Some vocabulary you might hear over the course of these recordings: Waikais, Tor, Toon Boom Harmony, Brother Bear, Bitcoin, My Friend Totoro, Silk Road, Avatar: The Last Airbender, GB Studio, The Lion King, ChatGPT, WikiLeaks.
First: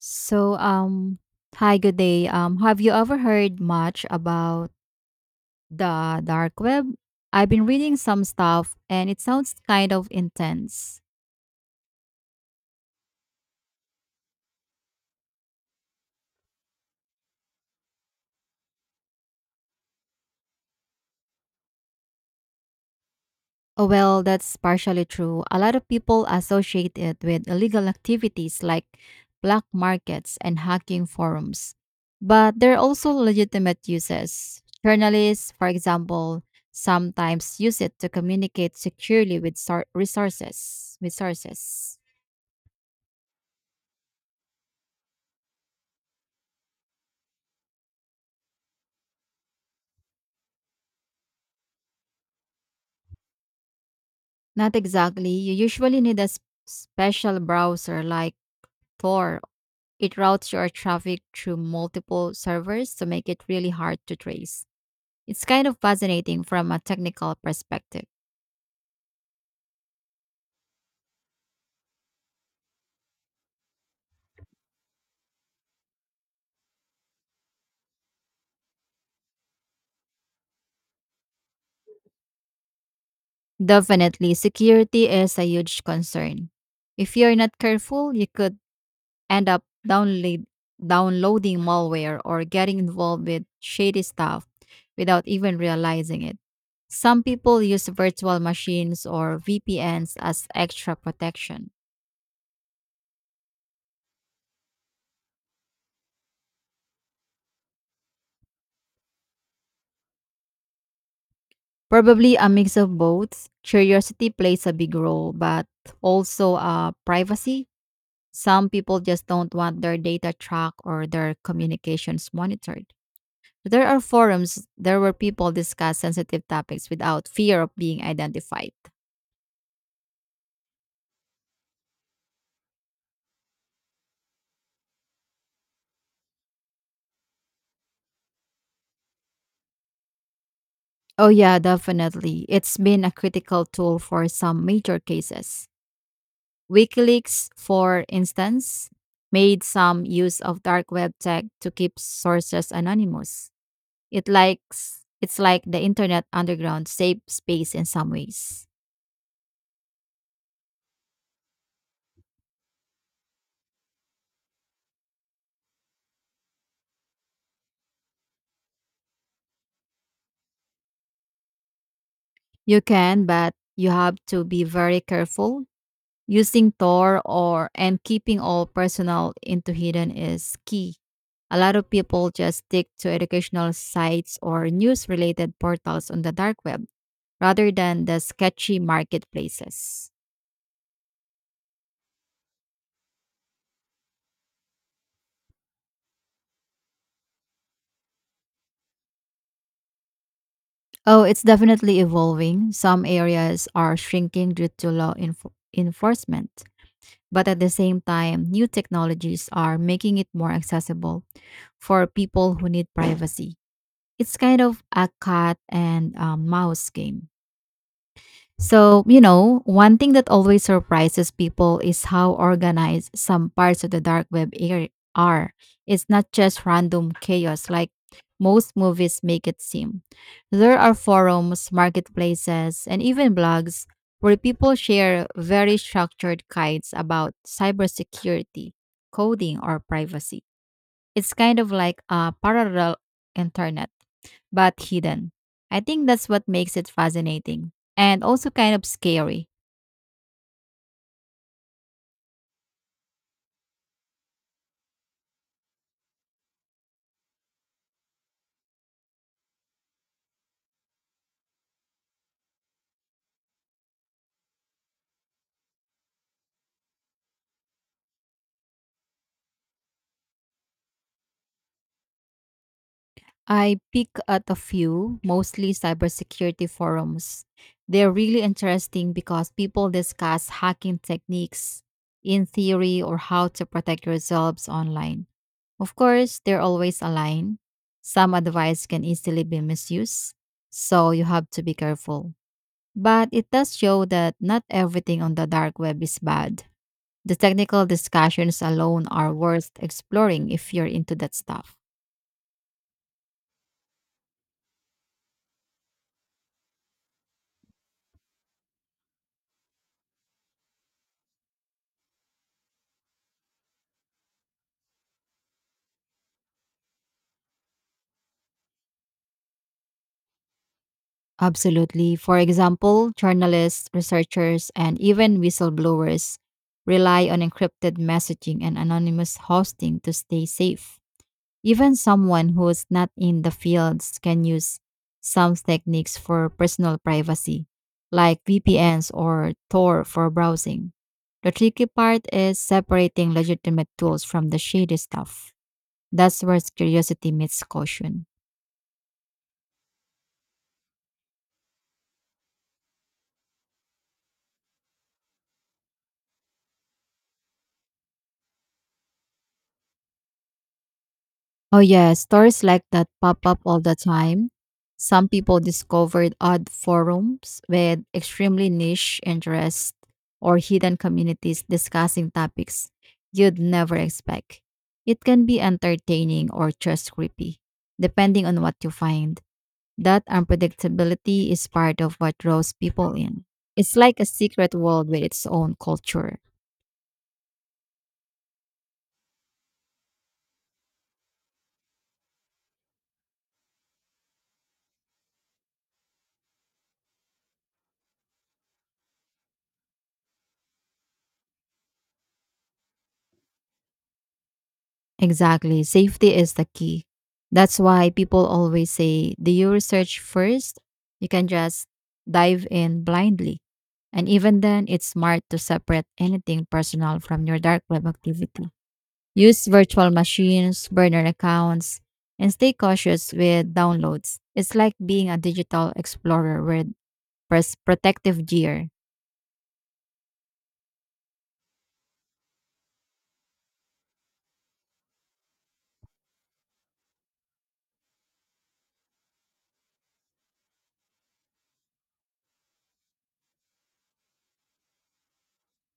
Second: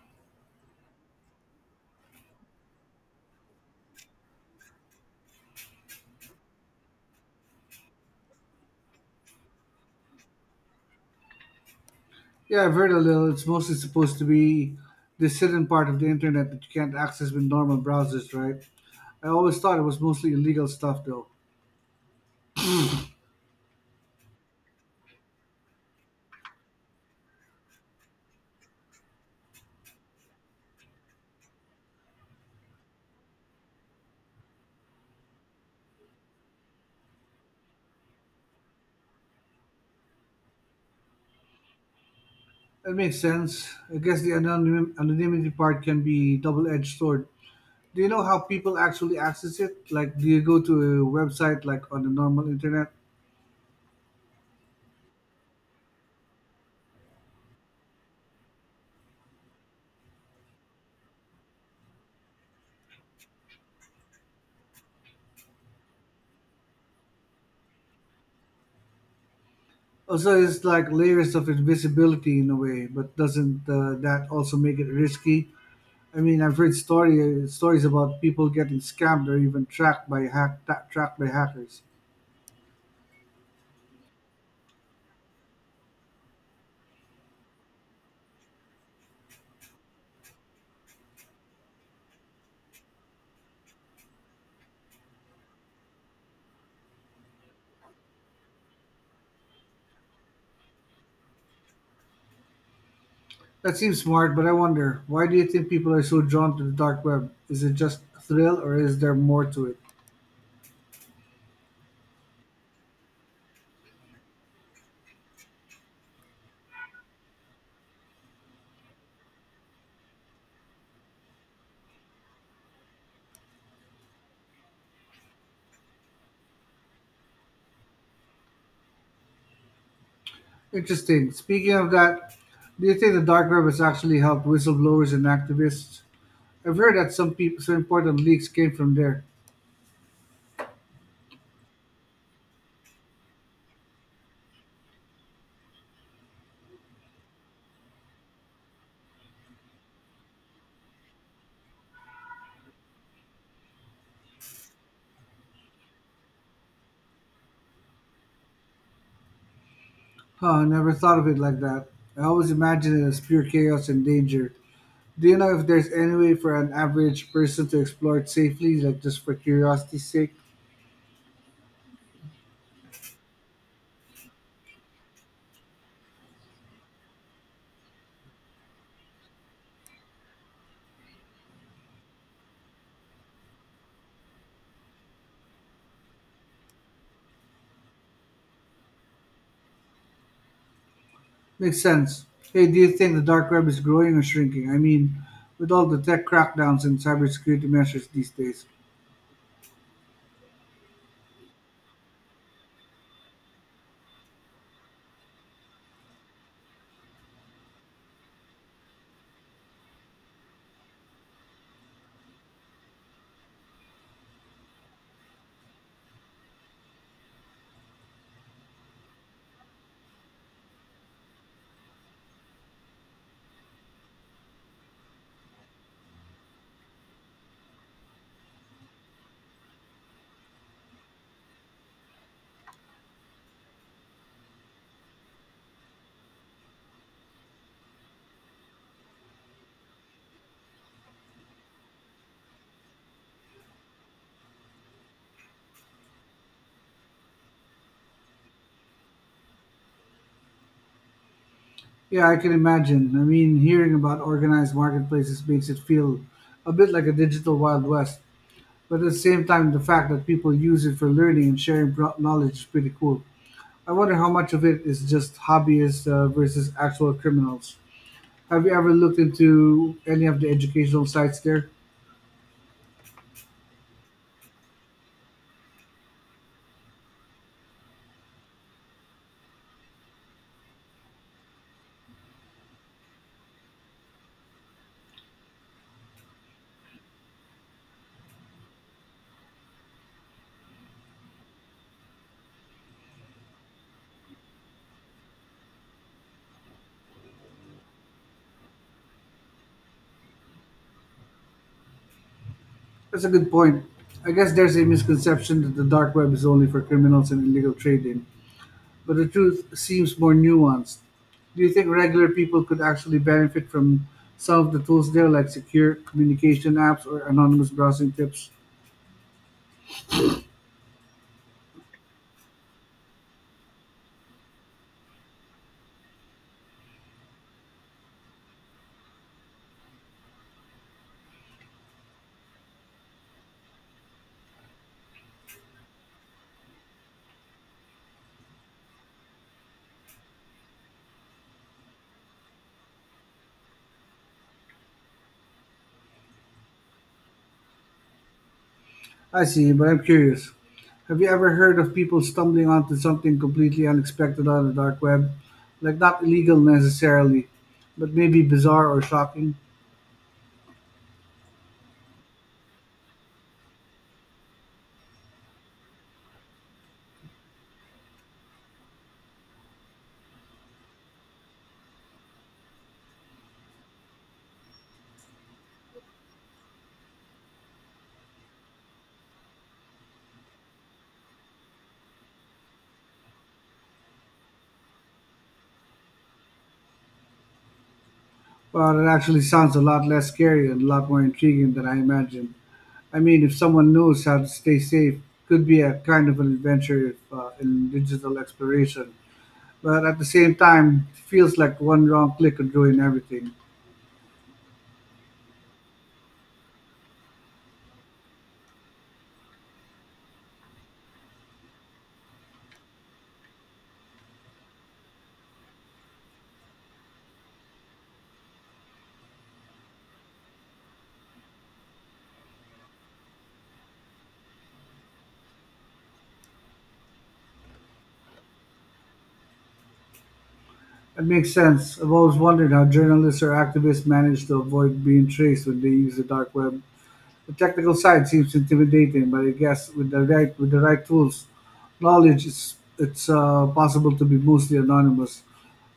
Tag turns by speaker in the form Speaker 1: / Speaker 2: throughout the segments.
Speaker 1: So, um, Hi, good day. Have you ever heard much about the dark web? I've been reading some stuff and it sounds kind of intense.
Speaker 2: Yeah, I've heard a little. It's mostly supposed to be this hidden part of the internet that you can't access with normal browsers, right? I always thought it was mostly illegal stuff, though.
Speaker 1: Oh, well, that's partially true. A lot of people associate it with illegal activities like black markets and hacking forums. But there are also legitimate uses. Journalists, for example, sometimes use it to communicate securely with resources. Resources.
Speaker 2: That makes sense. I guess the anonymity part can be double-edged sword. Do you know how people actually access it? Like, do you go to a website like on the normal internet?
Speaker 1: Not exactly. You usually need a special browser like Tor. It routes your traffic through multiple servers to make it really hard to trace. It's kind of fascinating from a technical perspective.
Speaker 2: Also, it's like layers of invisibility in a way, but doesn't that also make it risky? I mean, I've read story stories about people getting scammed or even tracked by hackers.
Speaker 1: Definitely, security is a huge concern. If you're not careful, you could end up downloading malware or getting involved with shady stuff without even realizing it. Some people use virtual machines or VPNs as extra protection.
Speaker 2: That seems smart, but I wonder why do you think people are so drawn to the dark web? Is it just a thrill, or is there more to it?
Speaker 1: Probably a mix of both. Curiosity plays a big role, but also privacy. Some people just don't want their data tracked or their communications monitored. There are forums there where people discuss sensitive topics without fear of being identified.
Speaker 2: Interesting. Speaking of that, do you think the dark web has actually helped whistleblowers and activists? I've heard that some people, some important leaks came from there.
Speaker 1: Oh, yeah, definitely. It's been a critical tool for some major cases. WikiLeaks, for instance, made some use of dark web tech to keep sources anonymous. It's like the internet underground safe space in some ways.
Speaker 2: Huh? I never thought of it like that. I always imagined it as pure chaos and danger. Do you know if there's any way for an average person to explore it safely, like just for curiosity's sake?
Speaker 1: You can, but you have to be very careful. Using Tor or and keeping all personal into hidden is key. A lot of people just stick to educational sites or news related portals on the dark web rather than the sketchy marketplaces.
Speaker 2: Makes sense. Hey, do you think the dark web is growing or shrinking? I mean, with all the tech crackdowns and cybersecurity measures these days.
Speaker 1: Oh, it's definitely evolving. Some areas are shrinking due to law enforcement, but at the same time, new technologies are making it more accessible for people who need privacy. It's kind of a cat and mouse game. So, you know, one thing that always surprises people is how organized some parts of the dark web are. It's not just random chaos like most movies make it seem. There are forums, marketplaces, and even blogs where people share very structured guides about cybersecurity, coding, or privacy. It's kind of like a parallel internet, but hidden. I think that's what makes it fascinating and also kind of scary.
Speaker 2: Yeah, I can imagine. I mean, hearing about organized marketplaces makes it feel a bit like a digital Wild West. But at the same time, the fact that people use it for learning and sharing knowledge is pretty cool. I wonder how much of it is just hobbyists versus actual criminals. Have you ever looked into any of the educational sites there?
Speaker 1: I pick at a few, mostly cybersecurity forums. They're really interesting because people discuss hacking techniques in theory or how to protect yourselves online. Of course, they're always aligned. Some advice can easily be misused, so you have to be careful. But it does show that not everything on the dark web is bad. The technical discussions alone are worth exploring if you're into that stuff.
Speaker 2: That's a good point. I guess there's a misconception that the dark web is only for criminals and illegal trading, but the truth seems more nuanced. Do you think regular people could actually benefit from some of the tools there, like secure communication apps or anonymous browsing tips?
Speaker 1: Absolutely. For example, journalists, researchers, and even whistleblowers rely on encrypted messaging and anonymous hosting to stay safe. Even someone who's not in the fields can use some techniques for personal privacy, like VPNs or Tor for browsing. The tricky part is separating legitimate tools from the shady stuff. That's where curiosity meets caution.
Speaker 2: I see, but I'm curious. Have you ever heard of people stumbling onto something completely unexpected on the dark web? Like, not illegal necessarily, but maybe bizarre or shocking?
Speaker 1: Oh, yeah, stories like that pop up all the time. Some people discovered odd forums with extremely niche interests or hidden communities discussing topics you'd never expect. It can be entertaining or just creepy, depending on what you find. That unpredictability is part of what draws people in. It's like a secret world with its own culture.
Speaker 2: Well, it actually sounds a lot less scary and a lot more intriguing than I imagined. I mean, if someone knows how to stay safe, could be a kind of an adventure if, in digital exploration. But at the same time, it feels like one wrong click could ruin everything.
Speaker 1: Exactly. Safety is the key. That's why people always say, do you research first? You can just dive in blindly. And even then, it's smart to separate anything personal from your dark web activity. Use virtual machines, burner accounts, and stay cautious with downloads. It's like being a digital explorer with protective gear.
Speaker 2: It makes sense. I've always wondered how journalists or activists manage to avoid being traced when they use the dark web. The technical side seems intimidating, but I guess with the right tools, knowledge it's possible to be mostly anonymous.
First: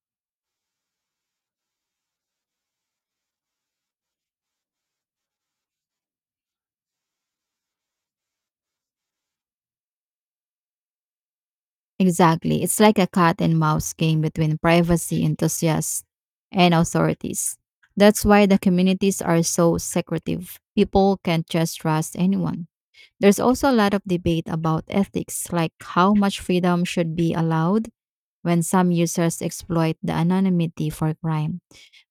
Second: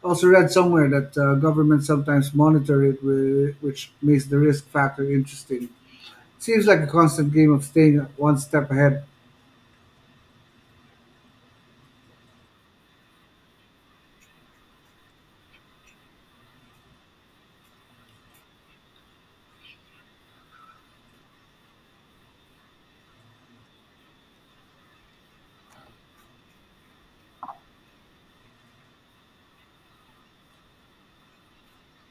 Speaker 2: I also read somewhere that governments sometimes monitor it, which makes the risk factor interesting. Seems like a constant game of staying one step ahead.
Speaker 1: Exactly. It's like a cat and mouse game between privacy enthusiasts and authorities. That's why the communities are so secretive. People can't just trust anyone. There's also a lot of debate about ethics, like how much freedom should be allowed when some users exploit the anonymity for crime.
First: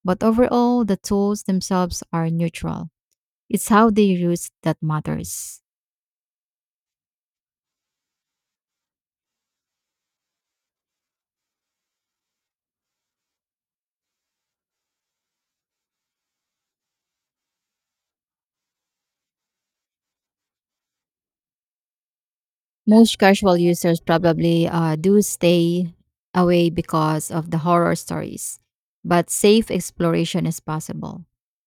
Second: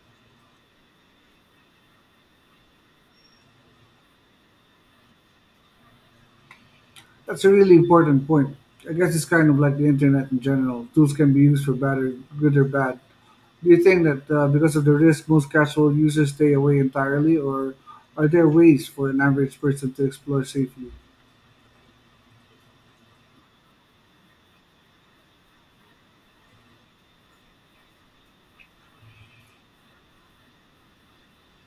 Speaker 1: But overall, the tools themselves are neutral. It's how they use that matters.
Speaker 2: That's a really important point. I guess it's kind of like the internet in general. Tools can be used for bad or good or bad. Do you think that because of the risk, most casual users stay away entirely, or are there ways for an average person to explore safely?
Speaker 1: Most casual users probably do stay away because of the horror stories, but safe exploration is possible.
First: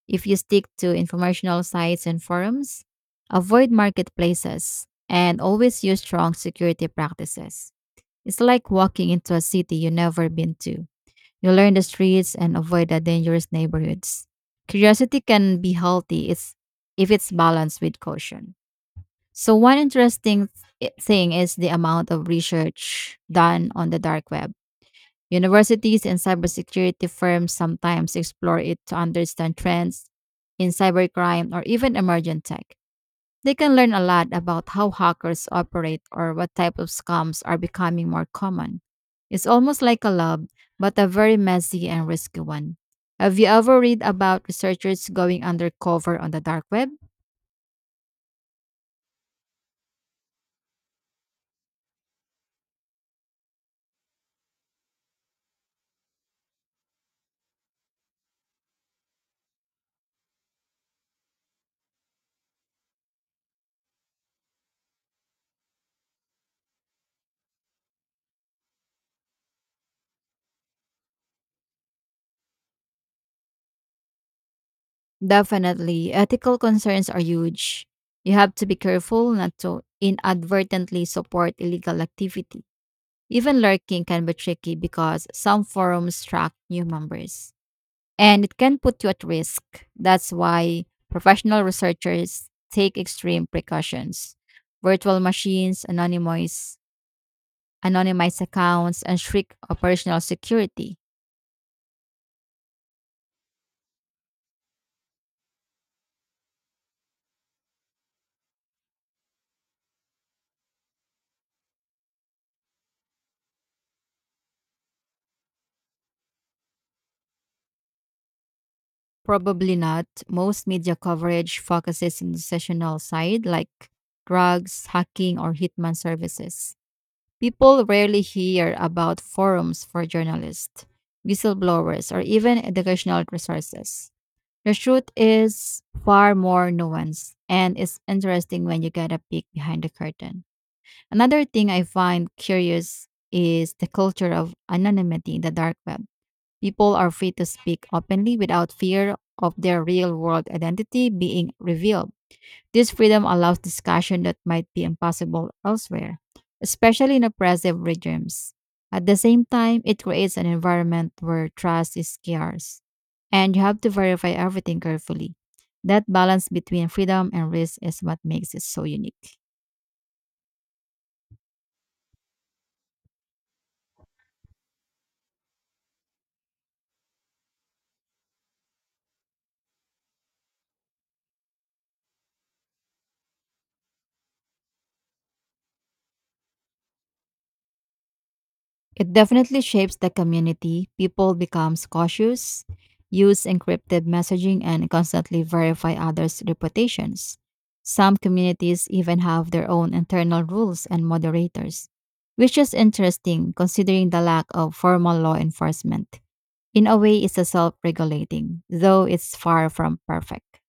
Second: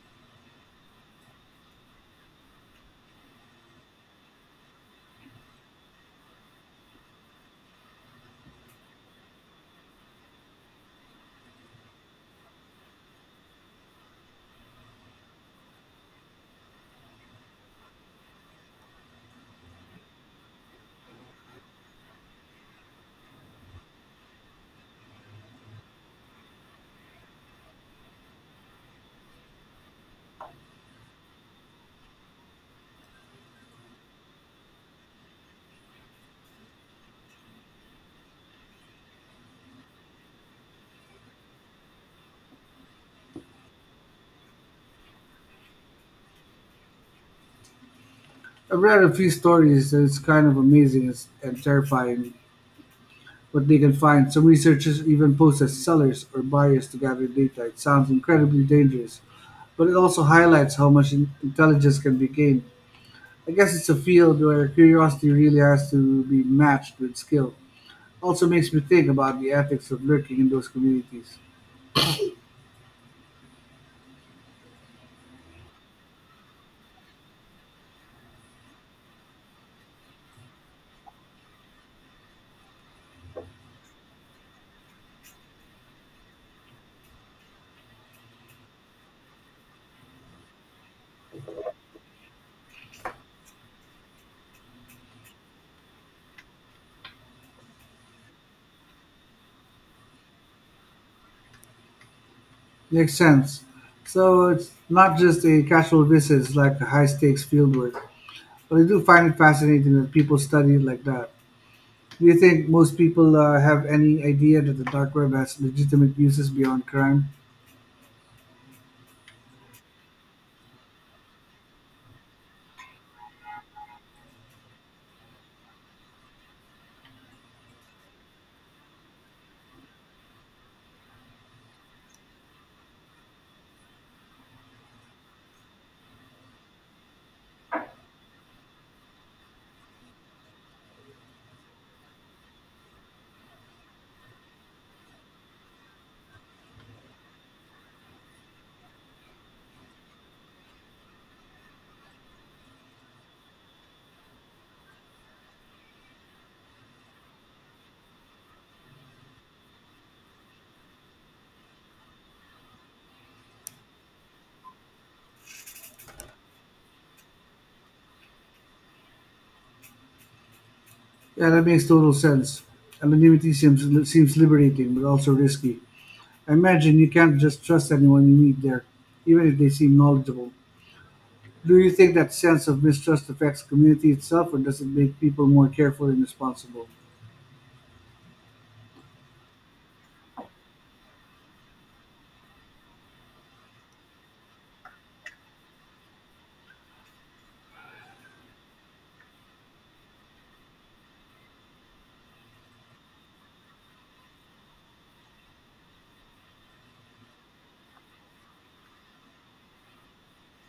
Speaker 1: If you stick to informational sites and forums, avoid marketplaces, and always use strong security practices. It's like walking into a city you've never been to. You learn the streets and avoid the dangerous neighborhoods. Curiosity can be healthy if it's balanced with caution. So, one interesting thing is the amount of research done on the dark web. Universities and cybersecurity firms sometimes explore it to understand trends in cybercrime or even emergent tech. They can learn a lot about how hackers operate or what type of scams are becoming more common. It's almost like a lab, but a very messy and risky one. Have you ever read about researchers going undercover on the dark web?
Speaker 2: I've read a few stories, and it's kind of amazing and terrifying what they can find. Some researchers even pose as sellers or buyers to gather data. It sounds incredibly dangerous, but it also highlights how much intelligence can be gained. I guess it's a field where curiosity really has to be matched with skill. Also makes me think about the ethics of lurking in those communities.
Speaker 1: Definitely. Ethical concerns are huge. You have to be careful not to inadvertently support illegal activity. Even lurking can be tricky because some forums track new members and it can put you at risk. That's why professional researchers take extreme precautions. Virtual machines, anonymized accounts, and strict operational security.
Speaker 2: Makes sense. So it's not just a casual visit, it's like a high stakes fieldwork. But I do find it fascinating that people study it like that. Do you think most people have any idea that the dark web has legitimate uses beyond crime?
Speaker 1: Probably not. Most media coverage focuses on the sessional side, like drugs, hacking, or hitman services. People rarely hear about forums for journalists, whistleblowers, or even educational resources. The truth is far more nuanced, and it's interesting when you get a peek behind the curtain. Another thing I find curious is the culture of anonymity in the dark web. People are free to speak openly without fear of their real world identity being revealed. This freedom allows discussion that might be impossible elsewhere, especially in oppressive regimes. At the same time, it creates an environment where trust is scarce and you have to verify everything carefully. That balance between freedom and risk is what makes it so unique.
Speaker 2: Yeah, that makes total sense. Anonymity seems liberating, but also risky. I imagine you can't just trust anyone you meet there, even if they seem knowledgeable. Do you think that sense of mistrust affects community itself, or does it make people more careful and responsible?
Speaker 1: It definitely shapes the community. People becomes cautious, use encrypted messaging and constantly verify others' reputations. Some communities even have their own internal rules and moderators, which is interesting considering the lack of formal law enforcement. In a way, it's a self-regulating, though it's far from perfect.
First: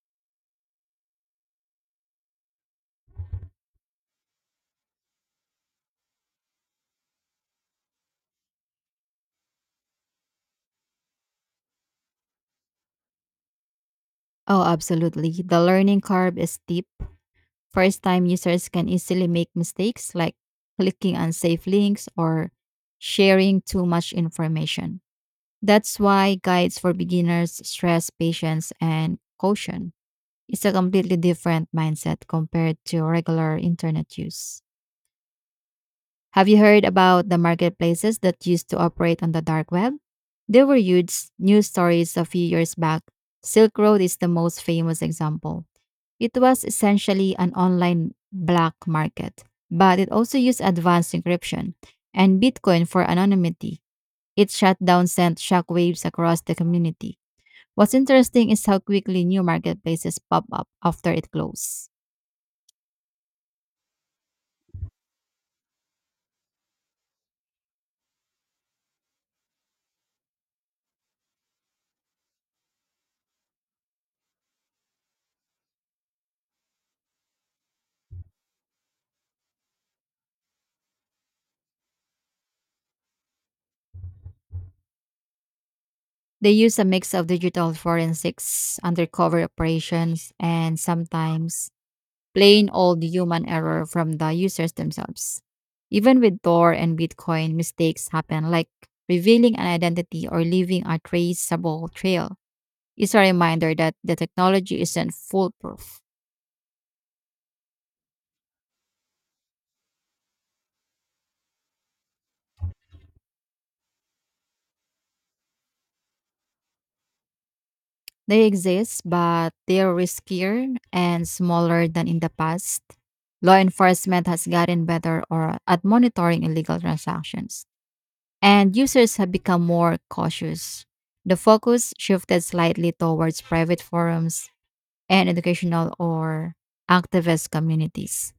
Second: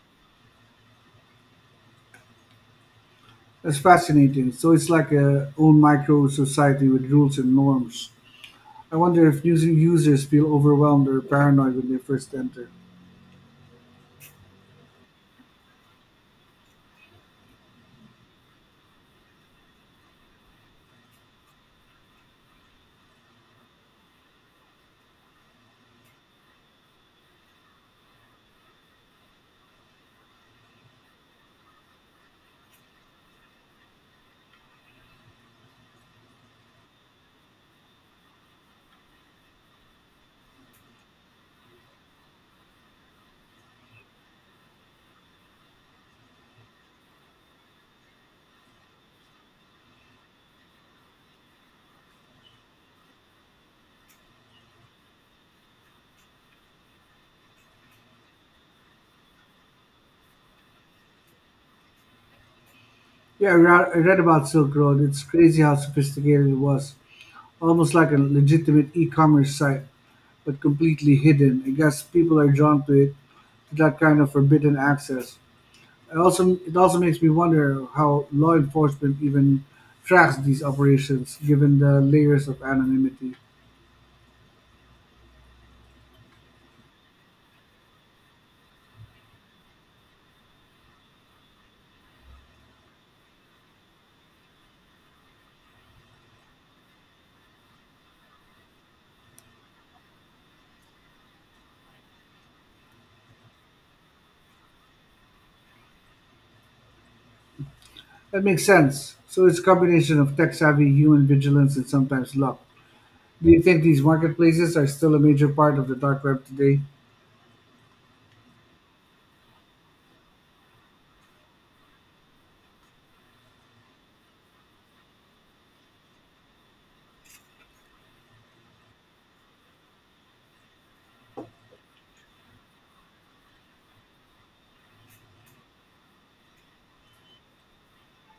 Speaker 2: That's fascinating. So it's like a own micro society with rules and norms. I wonder if new users feel overwhelmed or paranoid when they first enter.
Speaker 1: Oh, absolutely. The learning curve is steep. First time users can easily make mistakes like clicking unsafe links or sharing too much information. That's why guides for beginners stress patience and caution. It's a completely different mindset compared to regular internet use. Have you heard about the marketplaces that used to operate on the dark web? There were huge news stories a few years back. Silk Road is the most famous example. It was essentially an online black market, but it also used advanced encryption and Bitcoin for anonymity. Its shutdown sent shockwaves across the community. What's interesting is how quickly new marketplaces pop up after it closed.
Speaker 2: Yeah, I read about Silk Road. It's crazy how sophisticated it was. Almost like a legitimate e-commerce site, but completely hidden. I guess people are drawn to it, to that kind of forbidden access. It also makes me wonder how law enforcement even tracks these operations, given the layers of anonymity.
Speaker 1: They use a mix of digital forensics, undercover operations, and sometimes plain old human error from the users themselves. Even with Tor and Bitcoin, mistakes happen like revealing an identity or leaving a traceable trail. It's a reminder that the technology isn't foolproof.
Speaker 2: That makes sense. So it's a combination of tech savvy, human vigilance, and sometimes luck. Do you think these marketplaces are still a major part of the dark web today?
Speaker 1: They exist, but they're riskier and smaller than in the past. Law enforcement has gotten better or at monitoring illegal transactions, and users have become more cautious. The focus shifted slightly towards private forums, and educational or activist communities.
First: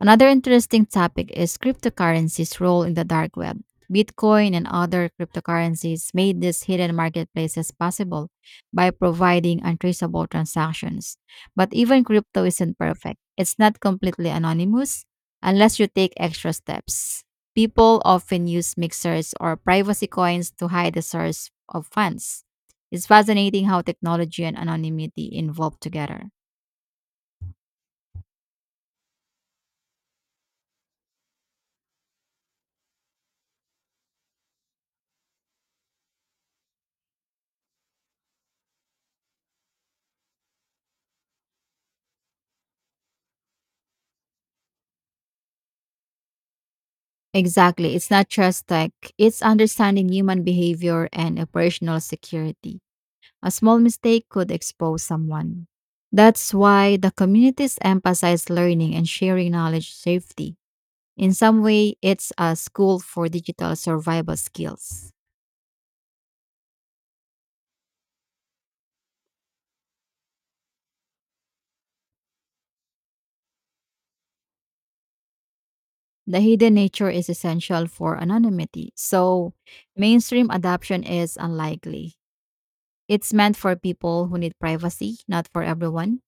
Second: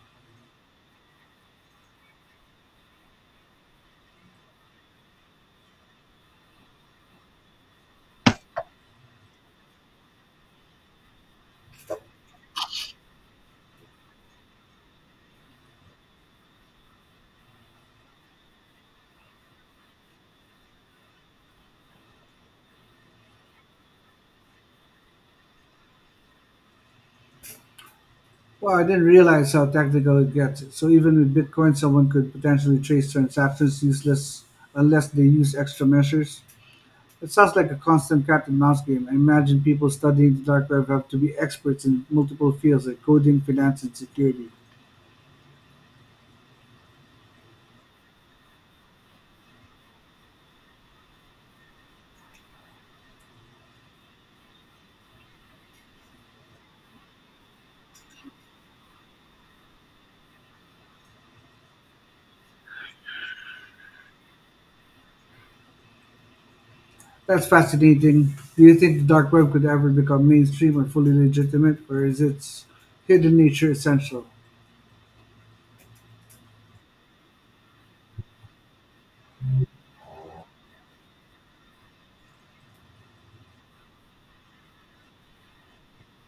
Speaker 1: Another interesting topic is cryptocurrency's role in the dark web. Bitcoin and other cryptocurrencies made these hidden marketplaces possible by providing untraceable transactions. But even crypto isn't perfect, it's not completely anonymous unless you take extra steps. People often use mixers or privacy coins to hide the source of funds. It's fascinating how technology and anonymity evolve together.
Speaker 2: Well, I didn't realize how technical it gets. So even with Bitcoin, someone could potentially trace transactions useless unless they use extra measures. It sounds like a constant cat and mouse game. I imagine people studying the dark web have to be experts in multiple fields like coding, finance, and security.
Speaker 1: Exactly. It's not just tech, it's understanding human behavior and operational security. A small mistake could expose someone. That's why the communities emphasize learning and sharing knowledge safety. In some way, it's a school for digital survival skills.
Speaker 2: That's fascinating. Do you think the dark web could ever become mainstream or fully legitimate, or is its hidden nature essential?
Speaker 1: The hidden nature is essential for anonymity, so mainstream adoption is unlikely. It's meant for people who need privacy, not for everyone.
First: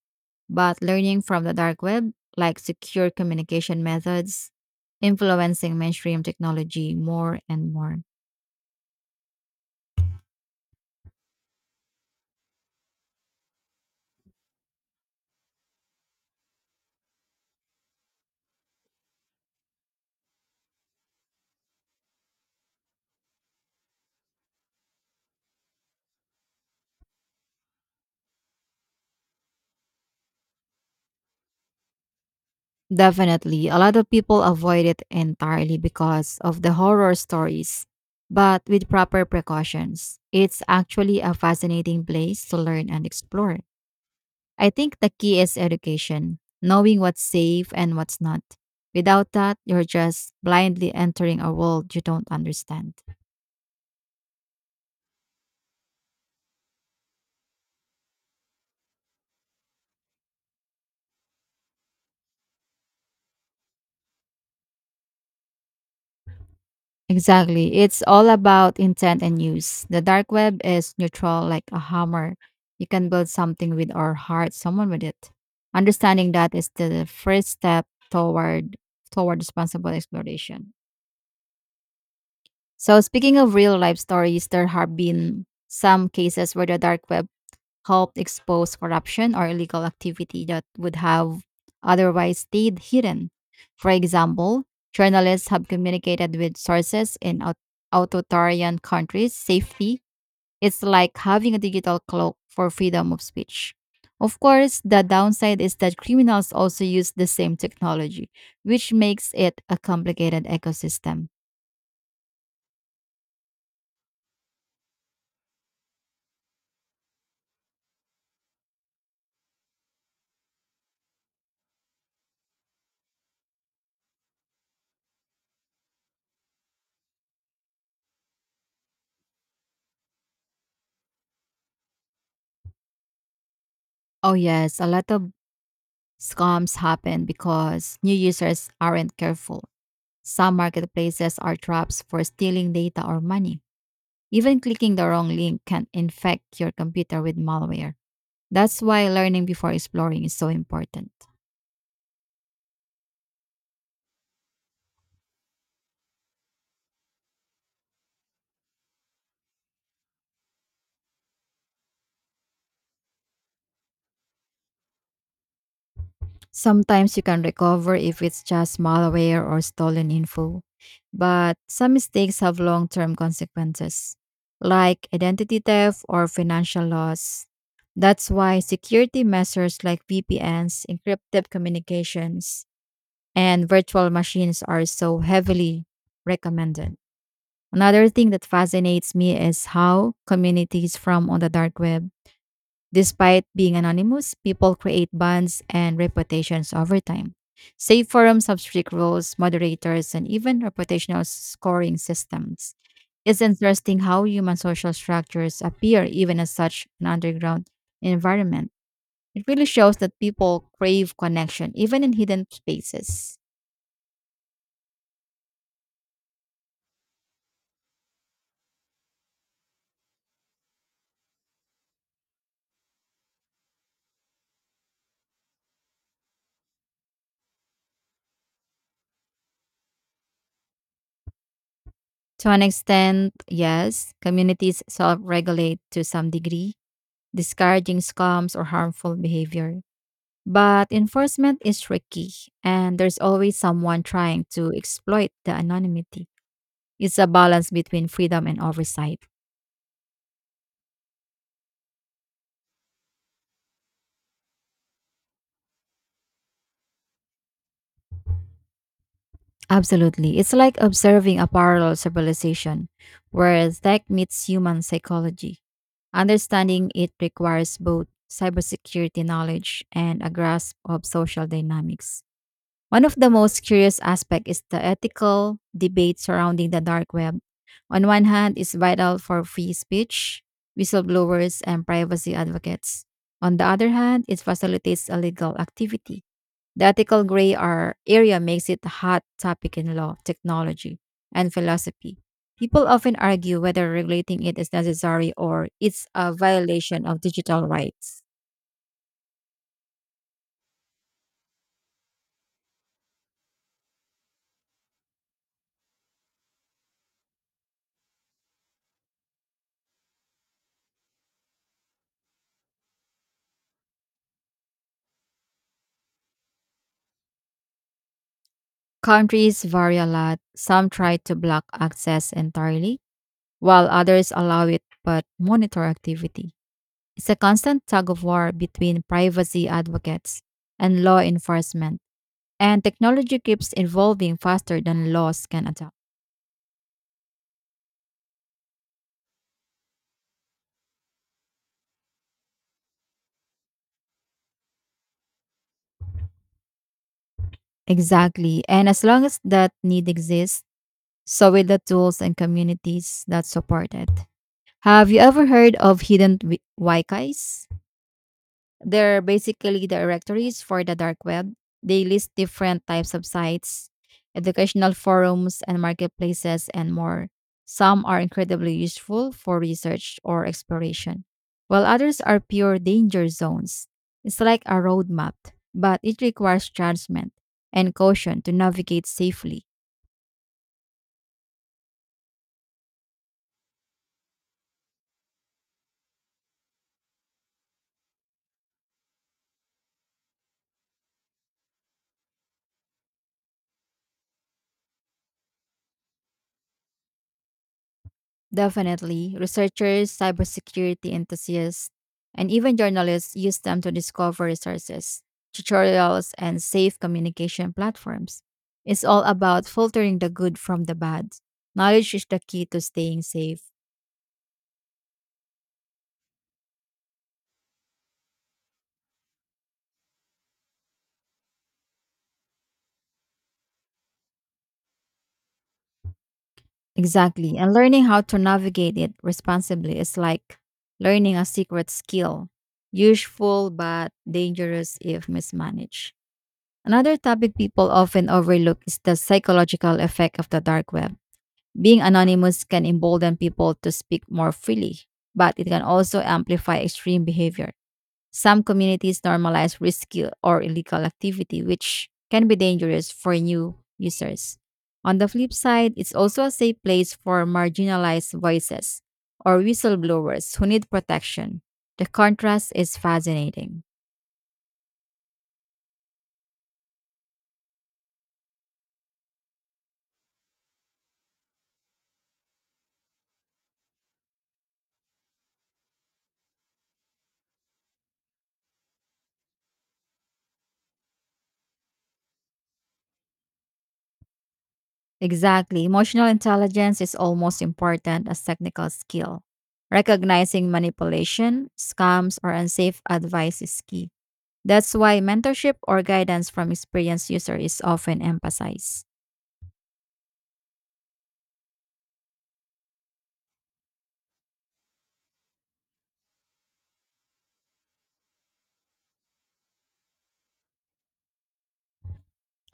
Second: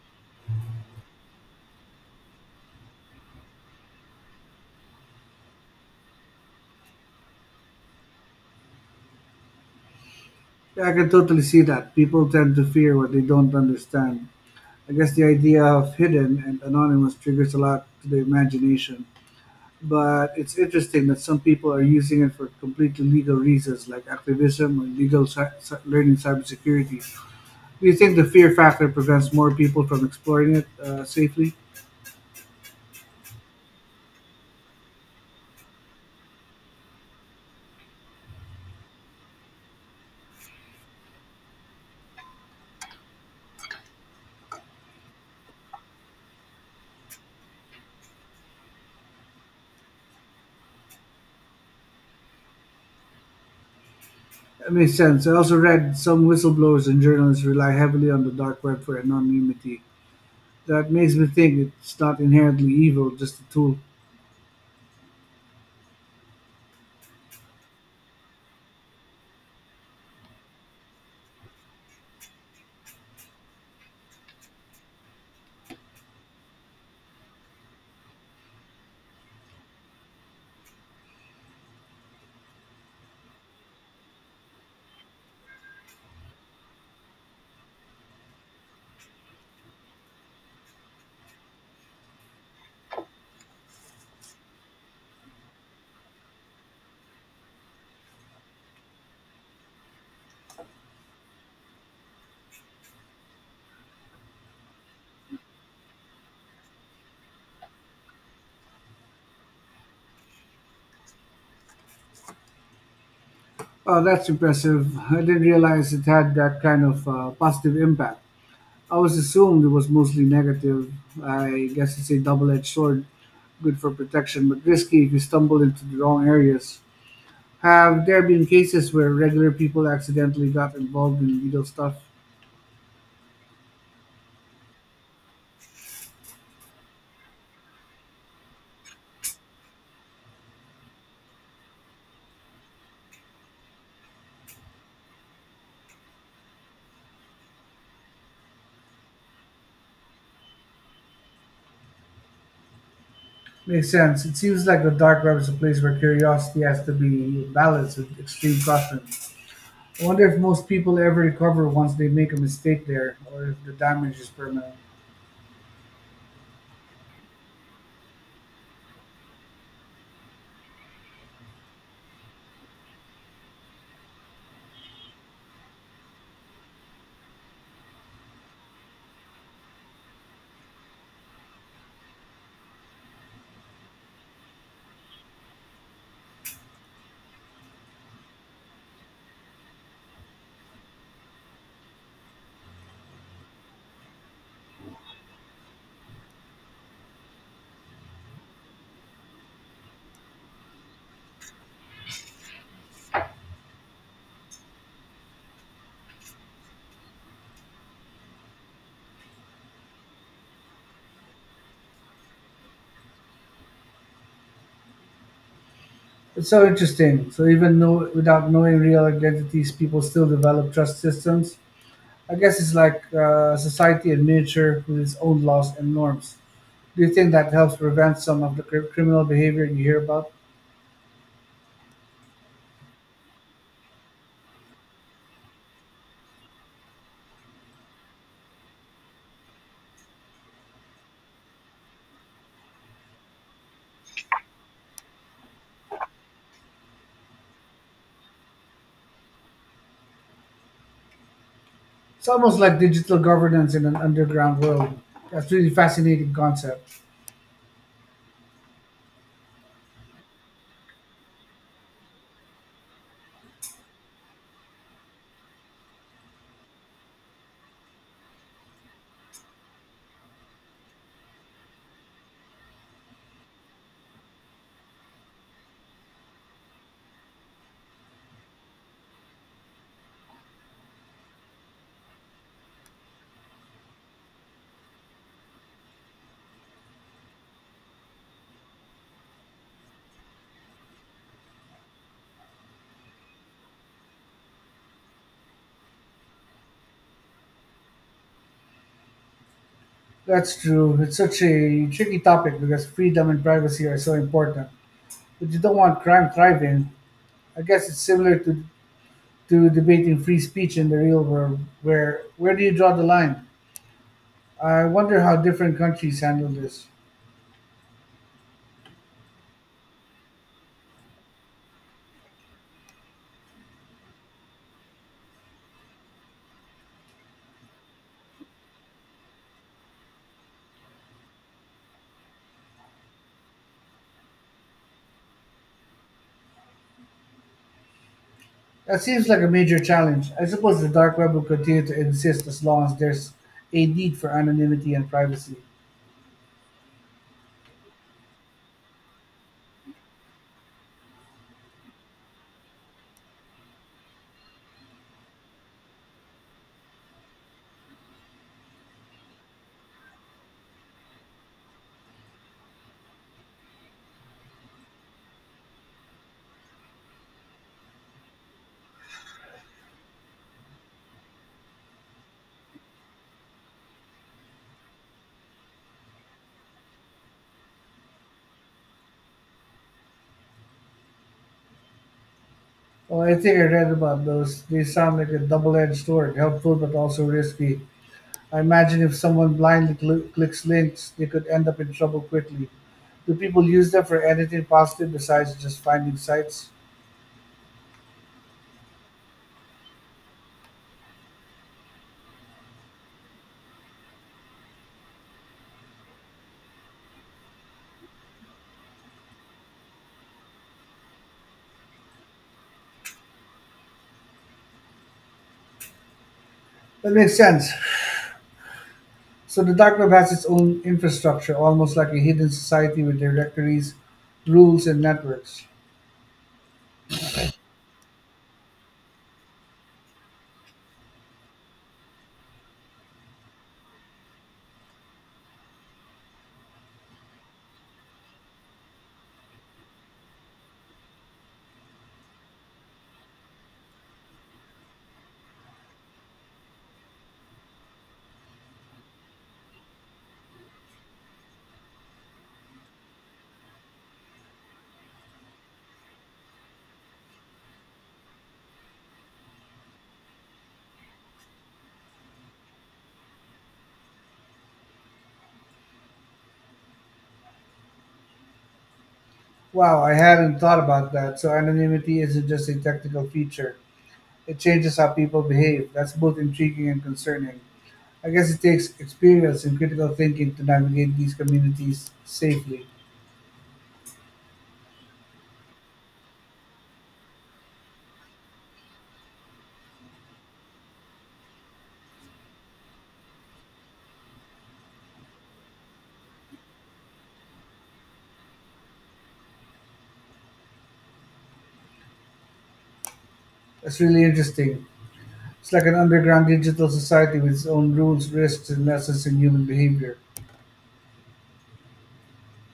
Speaker 1: But learning from the dark web, like secure communication methods, influencing mainstream technology more and more.
Speaker 2: Yeah, I can totally see that. People tend to fear what they don't understand. I guess the idea of hidden and anonymous triggers a lot to the imagination. But it's interesting that some people are using it for completely legal reasons, like activism or legal learning cybersecurity. Do you think the fear factor prevents more people from exploring it safely?
Speaker 1: Definitely, a lot of people avoid it entirely because of the horror stories. But with proper precautions, it's actually a fascinating place to learn and explore. I think the key is education, knowing what's safe and what's not. Without that, you're just blindly entering a world you don't understand.
Speaker 2: That makes sense. I also read some whistleblowers and journalists rely heavily on the dark web for anonymity. That makes me think it's not inherently evil, just a tool.
Speaker 1: Exactly. It's all about intent and use. The dark web is neutral like a hammer. You can build something with our heart, someone with it. Understanding that is the first step toward responsible exploration. So speaking of real life stories, there have been some cases where the dark web helped expose corruption or illegal activity that would have otherwise stayed hidden. For example, journalists have communicated with sources in authoritarian countries safely. It's like having a digital cloak for freedom of speech. Of course, the downside is that criminals also use the same technology, which makes it a complicated ecosystem.
Speaker 2: Oh, that's impressive. I didn't realize it had that kind of positive impact. I was assumed it was mostly negative. I guess it's a double edged sword, good for protection, but risky if you stumble into the wrong areas. Have there been cases where regular people accidentally got involved in illegal stuff?
Speaker 1: Oh, yes, a lot of scams happen because new users aren't careful. Some marketplaces are traps for stealing data or money. Even clicking the wrong link can infect your computer with malware. That's why learning before exploring is so important.
Speaker 2: Makes sense. It seems like the dark web is a place where curiosity has to be balanced with extreme caution. I wonder if most people ever recover once they make a mistake there, or if the damage is permanent.
Speaker 1: Sometimes you can recover if it's just malware or stolen info, but some mistakes have long term consequences, like identity theft or financial loss. That's why security measures like VPNs, encrypted communications, and virtual machines are so heavily recommended. Another thing that fascinates me is how communities from on the dark web, despite being anonymous, people create bonds and reputations over time. Safe forums have strict rules, moderators, and even reputational scoring systems. It's interesting how human social structures appear even in such an underground environment. It really shows that people crave connection, even in hidden spaces.
Speaker 2: It's so interesting. So even know, without knowing real identities, people still develop trust systems. I guess it's like society in miniature with its own laws and norms. Do you think that helps prevent some of the criminal behavior you hear about?
Speaker 1: To an extent, yes, communities self regulate to some degree, discouraging scams or harmful behavior. But enforcement is tricky, and there's always someone trying to exploit the anonymity. It's a balance between freedom and oversight.
Speaker 2: It's almost like digital governance in an underground world. That's really fascinating concept.
Speaker 1: Absolutely. It's like observing a parallel civilization where tech meets human psychology. Understanding it requires both cybersecurity knowledge and a grasp of social dynamics. One of the most curious aspects is the ethical debate surrounding the dark web. On one hand, it's vital for free speech, whistleblowers, and privacy advocates. On the other hand, it facilitates illegal activity. The ethical gray area makes it a hot topic in law, technology, and philosophy. People often argue whether regulating it is necessary or it's a violation of digital rights.
Speaker 2: That's true. It's such a tricky topic because freedom and privacy are so important. But you don't want crime thriving. I guess it's similar to debating free speech in the real world, where do you draw the line? I wonder how different countries handle this.
Speaker 1: Countries vary a lot. Some try to block access entirely while others allow it but monitor activity. It's a constant tug of war between privacy advocates and law enforcement, and technology keeps evolving faster than laws can adapt.
Speaker 2: That seems like a major challenge. I suppose the dark web will continue to exist as long as there's a need for anonymity and privacy.
Speaker 1: Exactly. And as long as that need exists, so will the tools and communities that support it. Have you ever heard of hidden Waikais? They're basically directories for the dark web. They list different types of sites, educational forums, and marketplaces, and more. Some are incredibly useful for research or exploration, while others are pure danger zones. It's like a roadmap, but it requires judgment and caution to navigate safely.
Speaker 2: Well, I think I read about those. They sound like a double edged sword, helpful but also risky. I imagine if someone blindly clicks links, they could end up in trouble quickly. Do people use them for anything positive besides just finding sites?
Speaker 1: Definitely. Researchers, cybersecurity enthusiasts, and even journalists use them to discover resources, tutorials, and safe communication platforms. It's all about filtering the good from the bad. Knowledge is the key to staying safe.
Speaker 2: That makes sense. So the dark web has its own infrastructure, almost like a hidden society with directories, rules, and networks.
Speaker 1: Exactly. And learning how to navigate it responsibly is like learning a secret skill, useful but dangerous if mismanaged. Another topic people often overlook is the psychological effect of the dark web. Being anonymous can embolden people to speak more freely, but it can also amplify extreme behavior. Some communities normalize risky or illegal activity, which can be dangerous for new users. On the flip side, it's also a safe place for marginalized voices or whistleblowers who need protection. The contrast is fascinating.
Speaker 2: Wow, I hadn't thought about that. So anonymity isn't just a technical feature. It changes how people behave. That's both intriguing and concerning. I guess it takes experience and critical thinking to navigate these communities safely.
Speaker 1: Exactly. Emotional intelligence is almost important as technical skill. Recognizing manipulation, scams, or unsafe advice is key. That's why mentorship or guidance from experienced user is often emphasized.
Speaker 2: That's really interesting. It's like an underground digital society with its own rules, risks, and lessons in human behavior.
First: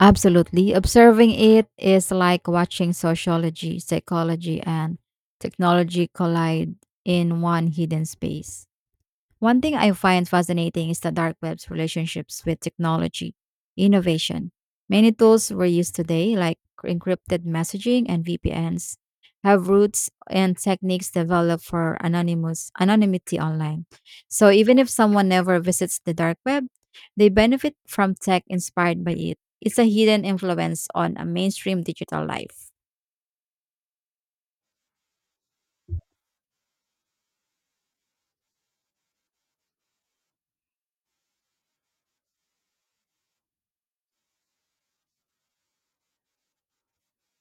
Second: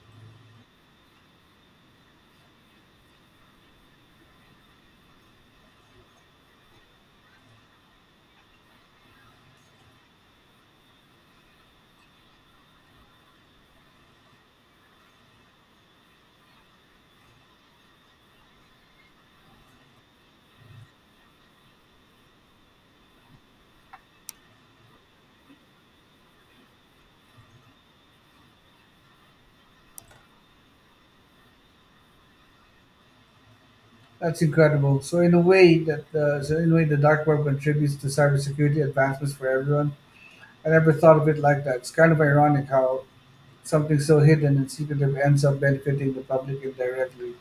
Speaker 1: Absolutely. Observing it is like watching sociology, psychology, and technology collide in one hidden space. One thing I find fascinating is the dark web's relationships with technology innovation. Many tools we're used today, like encrypted messaging and VPNs, have roots and techniques developed for anonymous anonymity online. So even if someone never visits the dark web, they benefit from tech inspired by it. It's a hidden influence on a mainstream digital life.
Speaker 2: That's incredible. So in a way the dark web contributes to cybersecurity advancements for everyone. I never thought of it like that. It's kind of ironic how something so hidden and secretive ends up benefiting the public indirectly.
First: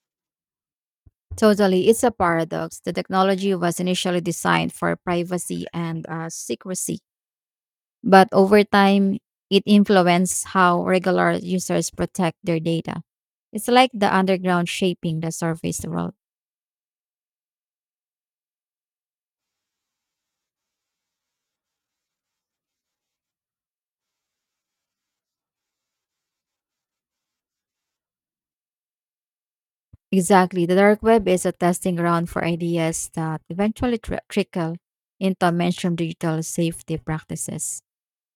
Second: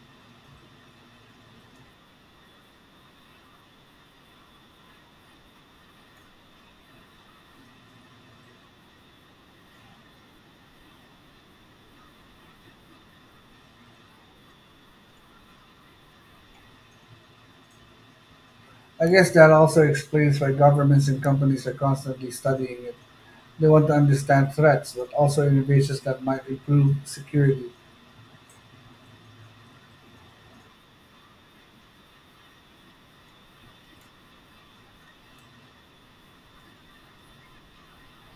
Speaker 1: Totally, it's a paradox. The technology was initially designed for privacy and secrecy, but over time, it influences how regular users protect their data. It's like the underground shaping the surface world.
Speaker 2: I guess that also explains why governments and companies are constantly studying it. They want to understand threats, but also innovations that might improve security.
Speaker 1: Exactly. The dark web is a testing ground for ideas that eventually trickle into mainstream digital safety practices.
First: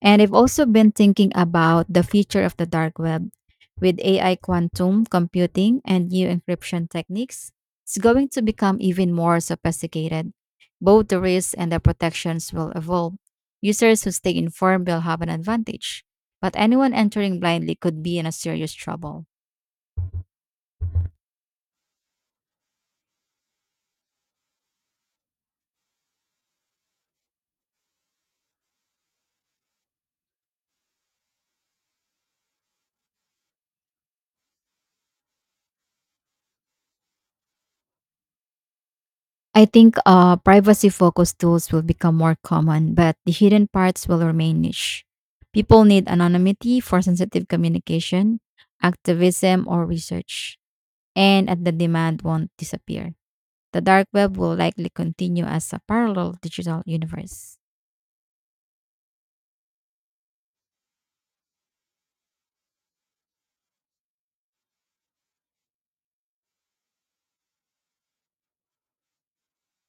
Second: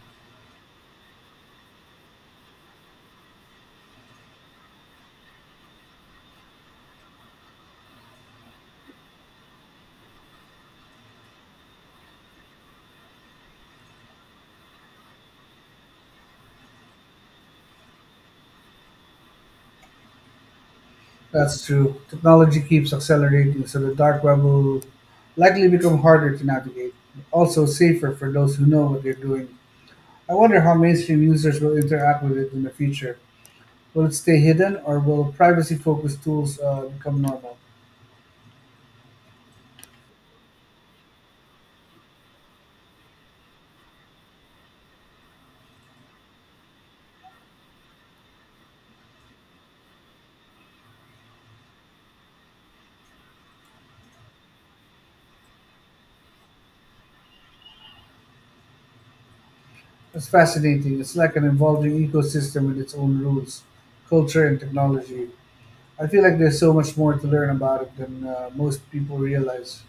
Speaker 1: And I've also been thinking about the future of the dark web with AI quantum computing and new encryption techniques. It's going to become even more sophisticated. Both the risks and the protections will evolve. Users who stay informed will have an advantage, but anyone entering blindly could be in a serious trouble.
Speaker 2: That's true. Technology keeps accelerating, so the dark web will likely become harder to navigate, but also safer for those who know what they're doing. I wonder how mainstream users will interact with it in the future. Will it stay hidden, or will privacy focused tools become normal?
Speaker 1: I think privacy focused tools will become more common, but the hidden parts will remain niche. People need anonymity for sensitive communication, activism, or research. And at the demand won't disappear. The dark web will likely continue as a parallel digital universe.
Speaker 2: It's fascinating. It's like an evolving ecosystem with its own rules, culture, and technology. I feel like there's so much more to learn about it than most people realize.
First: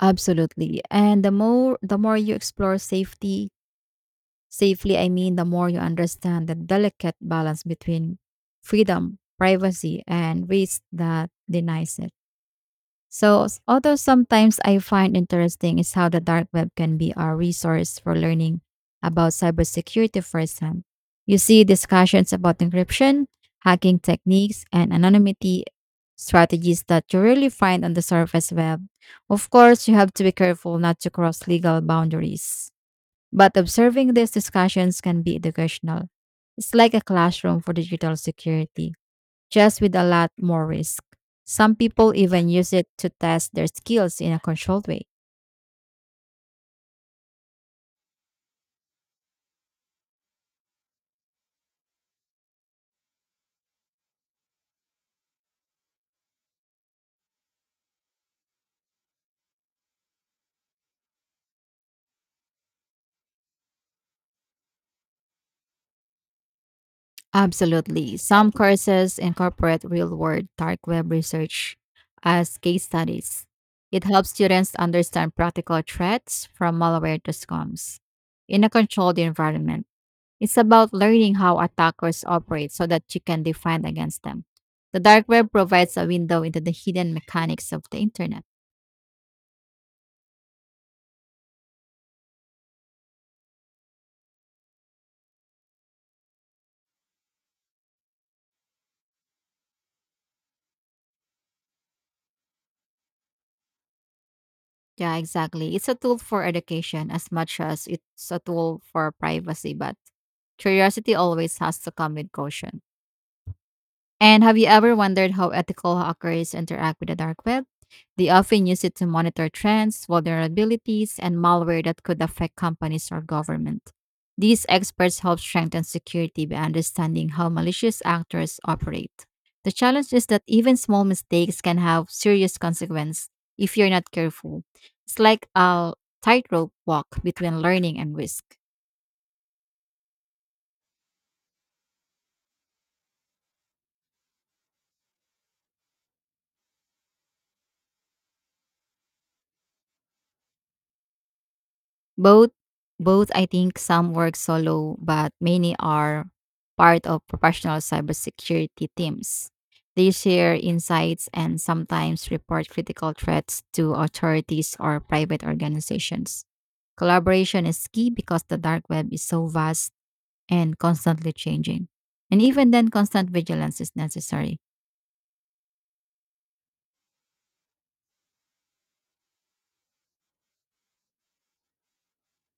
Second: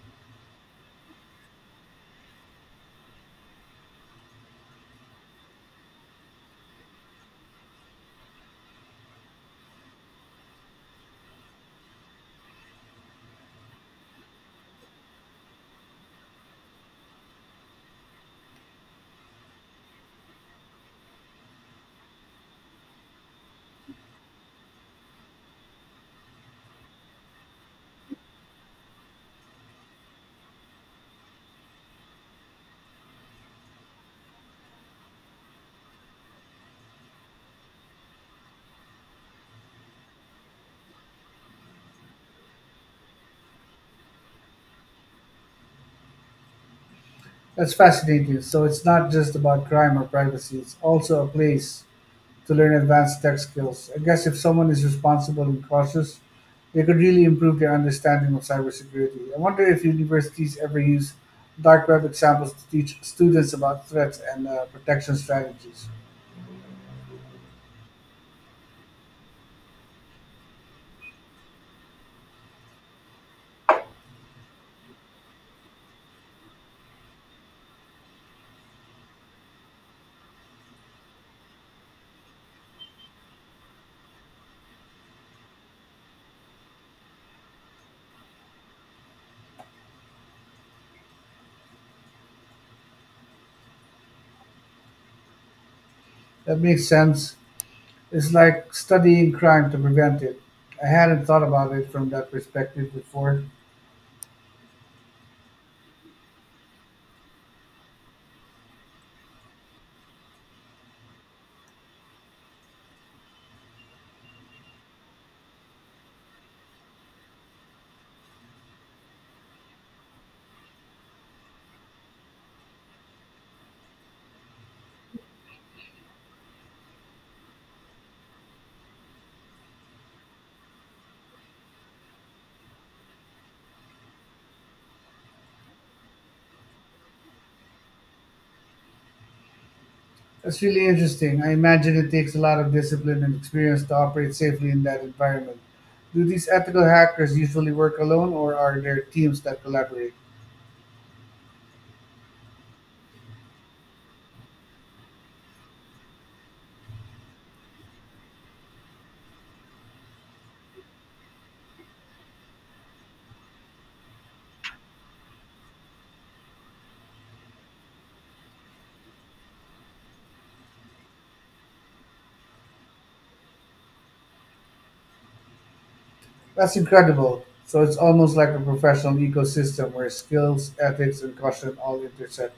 Speaker 1: Absolutely. And the more you explore safety, safely I mean the more you understand the delicate balance between freedom, privacy, and risk that denies it. So, although sometimes I find interesting is how the dark web can be a resource for learning about cybersecurity firsthand. You see discussions about encryption, hacking techniques, and anonymity strategies that you really find on the surface web. Of course, you have to be careful not to cross legal boundaries, but observing these discussions can be educational. It's like a classroom for digital security just with a lot more risk. Some people even use it to test their skills in a controlled way.
Speaker 2: That's fascinating. So it's not just about crime or privacy, it's also a place to learn advanced tech skills. I guess if someone is responsible and cautious, they could really improve their understanding of cybersecurity. I wonder if universities ever use dark web examples to teach students about threats and protection strategies.
Speaker 1: Absolutely. Some courses incorporate real world dark web research as case studies. It helps students understand practical threats from malware to scams in a controlled environment. It's about learning how attackers operate so that you can defend against them. The dark web provides a window into the hidden mechanics of the internet.
Speaker 2: That makes sense. It's like studying crime to prevent it. I hadn't thought about it from that perspective before.
Speaker 1: Yeah, exactly. It's a tool for education as much as it's a tool for privacy, but curiosity always has to come with caution. And have you ever wondered how ethical hackers interact with the dark web? They often use it to monitor trends, vulnerabilities, and malware that could affect companies or government. These experts help strengthen security by understanding how malicious actors operate. The challenge is that even small mistakes can have serious consequences if you're not careful. It's like a tightrope walk between learning and risk.
Speaker 2: That's really interesting. I imagine it takes a lot of discipline and experience to operate safely in that environment. Do these ethical hackers usually work alone or are there teams that collaborate?
Speaker 1: Both both, I think some work solo, but many are part of professional cybersecurity teams. They share insights and sometimes report critical threats to authorities or private organizations. Collaboration is key because the dark web is so vast and constantly changing. And even then constant vigilance is necessary.
Speaker 2: That's incredible. So it's almost like a professional ecosystem where skills, ethics, and caution all intersect.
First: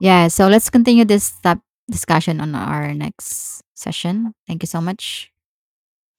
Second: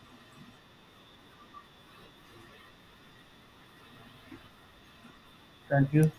Speaker 1: Yeah, so let's continue this discussion on our next session. Thank you so much.
Speaker 2: Thank you.